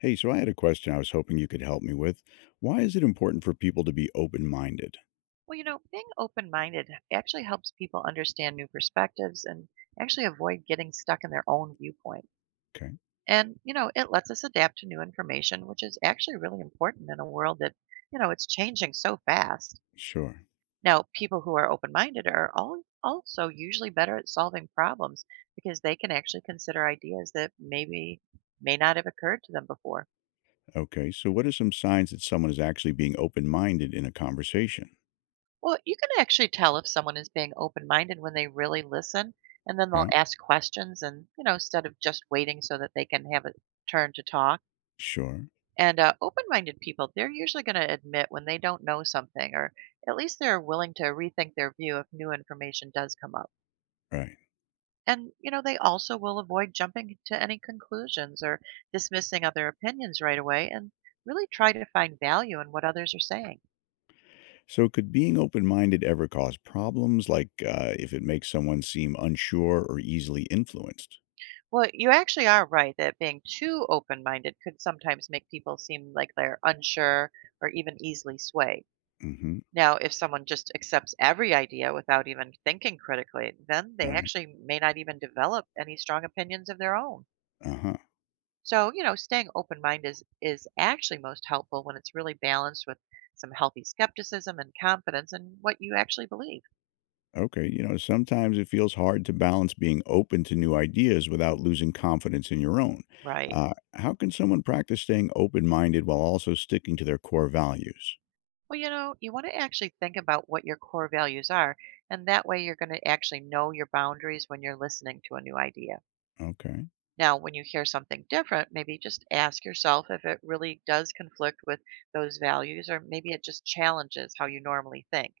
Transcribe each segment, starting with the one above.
Hey, so I had a question I was hoping you could help me with. Why is it important for people to be open minded? Well, you know, being open minded actually helps people understand new perspectives and actually avoid getting stuck in their own viewpoint. Okay, And, you know, it lets us adapt to new information, which is actually really important in a world that, you know, it's changing so fast. sure. Now, people who are open minded are all also usually better at solving problems because they can actually consider ideas that maybe may not have occurred to them before. Okay, so what are some signs that someone is actually being open minded in a conversation? Well, you can actually tell if someone is being open-minded when they really listen, and then they'll Yeah, ask questions and, you know, instead of just waiting so that they can have a turn to talk. sure. And Open-minded people, they're usually going to admit when they don't know something, or at least they're willing to rethink their view if new information does come up. Right. And, you know, they also will avoid jumping to any conclusions or dismissing other opinions right away and really try to find value in what others are saying. So, could being open minded ever cause problems, like if it makes someone seem unsure or easily influenced? Well, you actually are right that being too open minded could sometimes make people seem like they're unsure or even easily swayed. Mm hmm. Now, if someone just accepts every idea without even thinking critically, then they Right. actually may not even develop any strong opinions of their own. Uh huh. So, you know, staying open minded is actually most helpful when it's really balanced with some healthy skepticism and confidence in what you actually believe. Okay, you know, sometimes it feels hard to balance being open to new ideas without losing confidence in your own. Right. How can someone practice staying open minded while also sticking to their core values? Well, you know, you want to actually think about what your core values are, and that way you're going to actually know your boundaries when you're listening to a new idea. Okay. Now, when you hear something different, maybe just ask yourself if it really does conflict with those values, or maybe it just challenges how you normally think.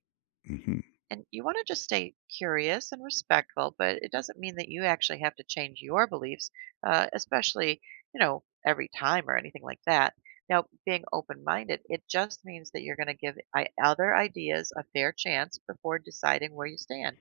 Hmm. And you want to just stay curious and respectful, but it doesn't mean that you actually have to change your beliefs, especially, you know, every time or anything like that. Now, being open minded, it just means that you're going to give other ideas a fair chance before deciding where you stand.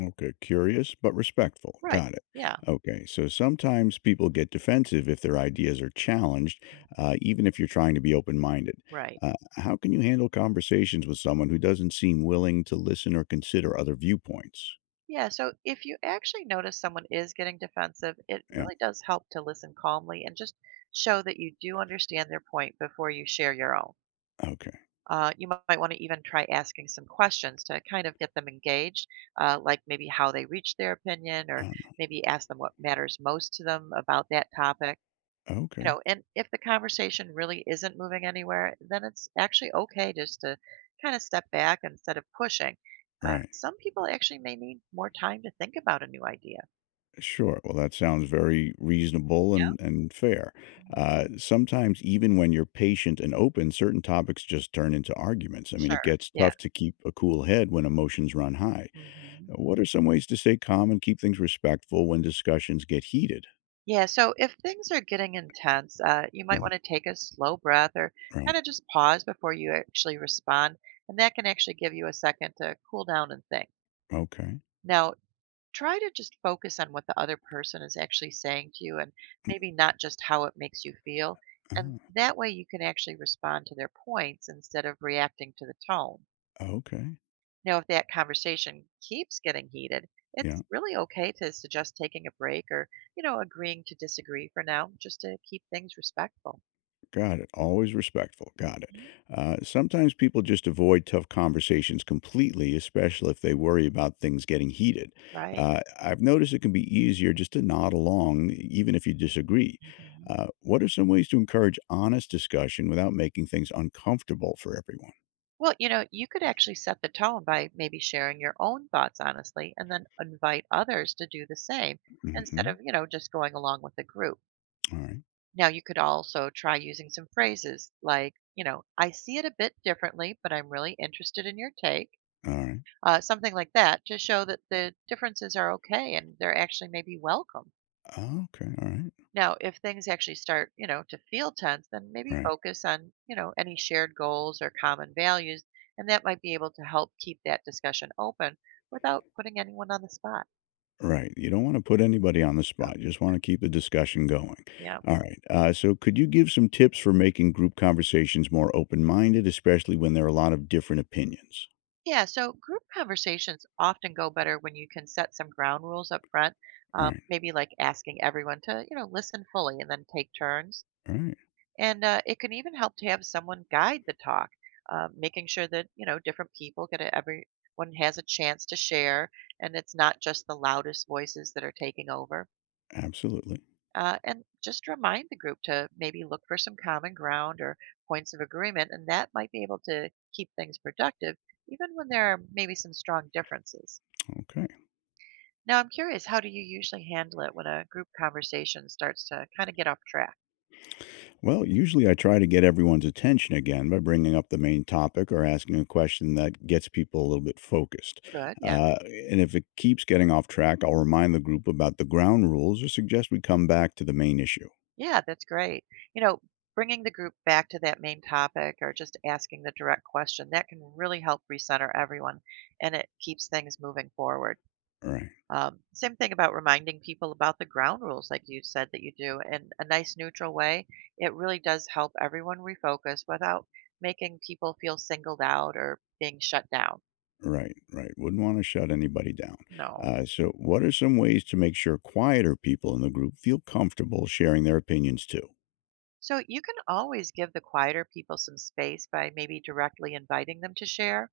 Okay, curious but respectful. Right. Got it. Yeah. Okay, so sometimes people get defensive if their ideas are challenged, even if you're trying to be open minded. Right. How can you handle conversations with someone who doesn't seem willing to listen or consider other viewpoints? Yeah. So if you actually notice someone is getting defensive, it Yeah, really does help to listen calmly and just show that you do understand their point before you share your own. okay. You might want to even try asking some questions to kind of get them engaged, like maybe how they reached their opinion, or Um, maybe ask them what matters most to them about that topic. You okay. know, and if the conversation really isn't moving anywhere, then it's actually okay just to kind of step back instead of pushing. Right. Some people actually may need more time to think about a new idea. Sure. Well, that sounds very reasonable and fair. Mhm. Sometimes, even when you're patient and open, certain topics just turn into arguments. I mean, it Sure. gets Yeah. tough to keep a cool head when emotions run high. Hmm. What are some ways to stay calm and keep things respectful when discussions get heated? Yeah, so if things are getting intense, you might You know, want to take a slow breath or kind right. of just pause before you actually respond. And that can actually give you a second to cool down and think. Okay. Now, try to just focus on what the other person is actually saying to you and Mm, maybe not just how it makes you feel. And ah, that way you can actually respond to their points instead of reacting to the tone. okay. Now, if that conversation keeps getting heated, it's Yeah. really okay to suggest taking a break or, you know, agreeing to disagree for now just to keep things respectful. Got it. Always respectful. Got it. Mhm. Sometimes people just avoid tough conversations completely, especially if they worry about things getting heated. Right. I've noticed it can be easier just to nod along, even if you disagree. Hmm. What are some ways to encourage honest discussion without making things uncomfortable for everyone? Well, you know, you could actually set the tone by maybe sharing your own thoughts honestly and then invite others to do the same instead Hmm. of, you know, just going along with the group. All right. Now, you could also try using some phrases like, you know, I see it a bit differently, but I'm really interested in your take, All right. Something like that to show that the differences are okay and they're actually maybe welcome. Oh, okay. All right. Now, if things actually start, you know, to feel tense, then maybe Right. focus on, you know, any shared goals or common values, and that might be able to help keep that discussion open without putting anyone on the spot. Right. You don't want to put anybody on the So, spot. You just want to keep the discussion going. yeah. All right. So, could you give some tips for making group conversations more open minded, especially when there are a lot of different opinions? Yeah, so group conversations often go better when you can set some ground rules up front, Right. maybe like asking everyone to, you know, listen fully and then take turns. Right. And It can even help to have someone guide the talk, making sure that you know different people everyone has a chance to share, and it's not just the loudest voices that are taking over. Absolutely. And just remind the group to maybe look for some common ground or points of agreement, and that might be able to keep things productive, even when there are maybe some strong differences. Okay. Now, I'm curious, how do you usually handle it when a group conversation starts to kind of get off track? Well, usually I try to get everyone's attention again by bringing up the main topic or asking a question that gets people a little bit focused. Good, yeah. Uh, and if it keeps getting off track, I'll remind the group about the ground rules or suggest we come back to the main issue. Yeah, that's great. You know, bringing the group back to that main topic or just asking the direct question, that can really help recenter everyone and it keeps things moving forward. Right. Same thing about reminding people about the ground rules, like you said that you do, in a nice neutral way. It really does help everyone refocus without making people feel singled out or being shut down. Right, right. Wouldn't want to shut anybody down. No. So, what are some ways to make sure quieter people in the group feel comfortable sharing their opinions too? So you can always give the quieter people some space by maybe directly inviting them to share,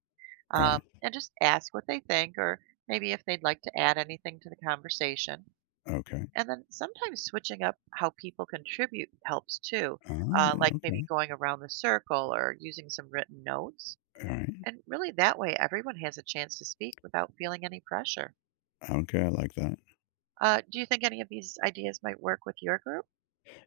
Right. and just ask what they think or maybe if they'd like to add anything to the conversation. Okay. And then sometimes switching up how people contribute helps too, Ah, yeah. like maybe Okay. going around the circle or using some written notes. All right. And really, that way, everyone has a chance to speak without feeling any pressure. Okay. I like that. Do you think any of these ideas might work with your group?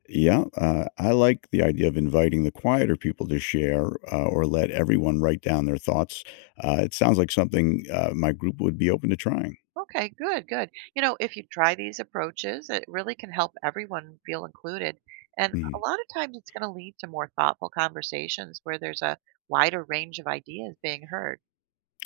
Yeah. I like the idea of inviting the quieter people to share or let everyone write down their thoughts. It sounds like something my group would be open to trying. Okay, good, good. You know, if you try these approaches, it really can help everyone feel included. And a Mm-hmm. lot of times it's going to lead to more thoughtful conversations where there's a wider range of ideas being heard.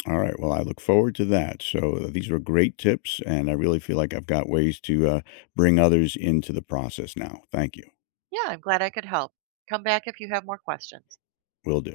All right. Well, I look forward to that. So these were great tips, and I really feel like I've got ways to bring others into the process now. Thank you. Yeah, I'm glad I could help. Come back if you have more questions. Will do.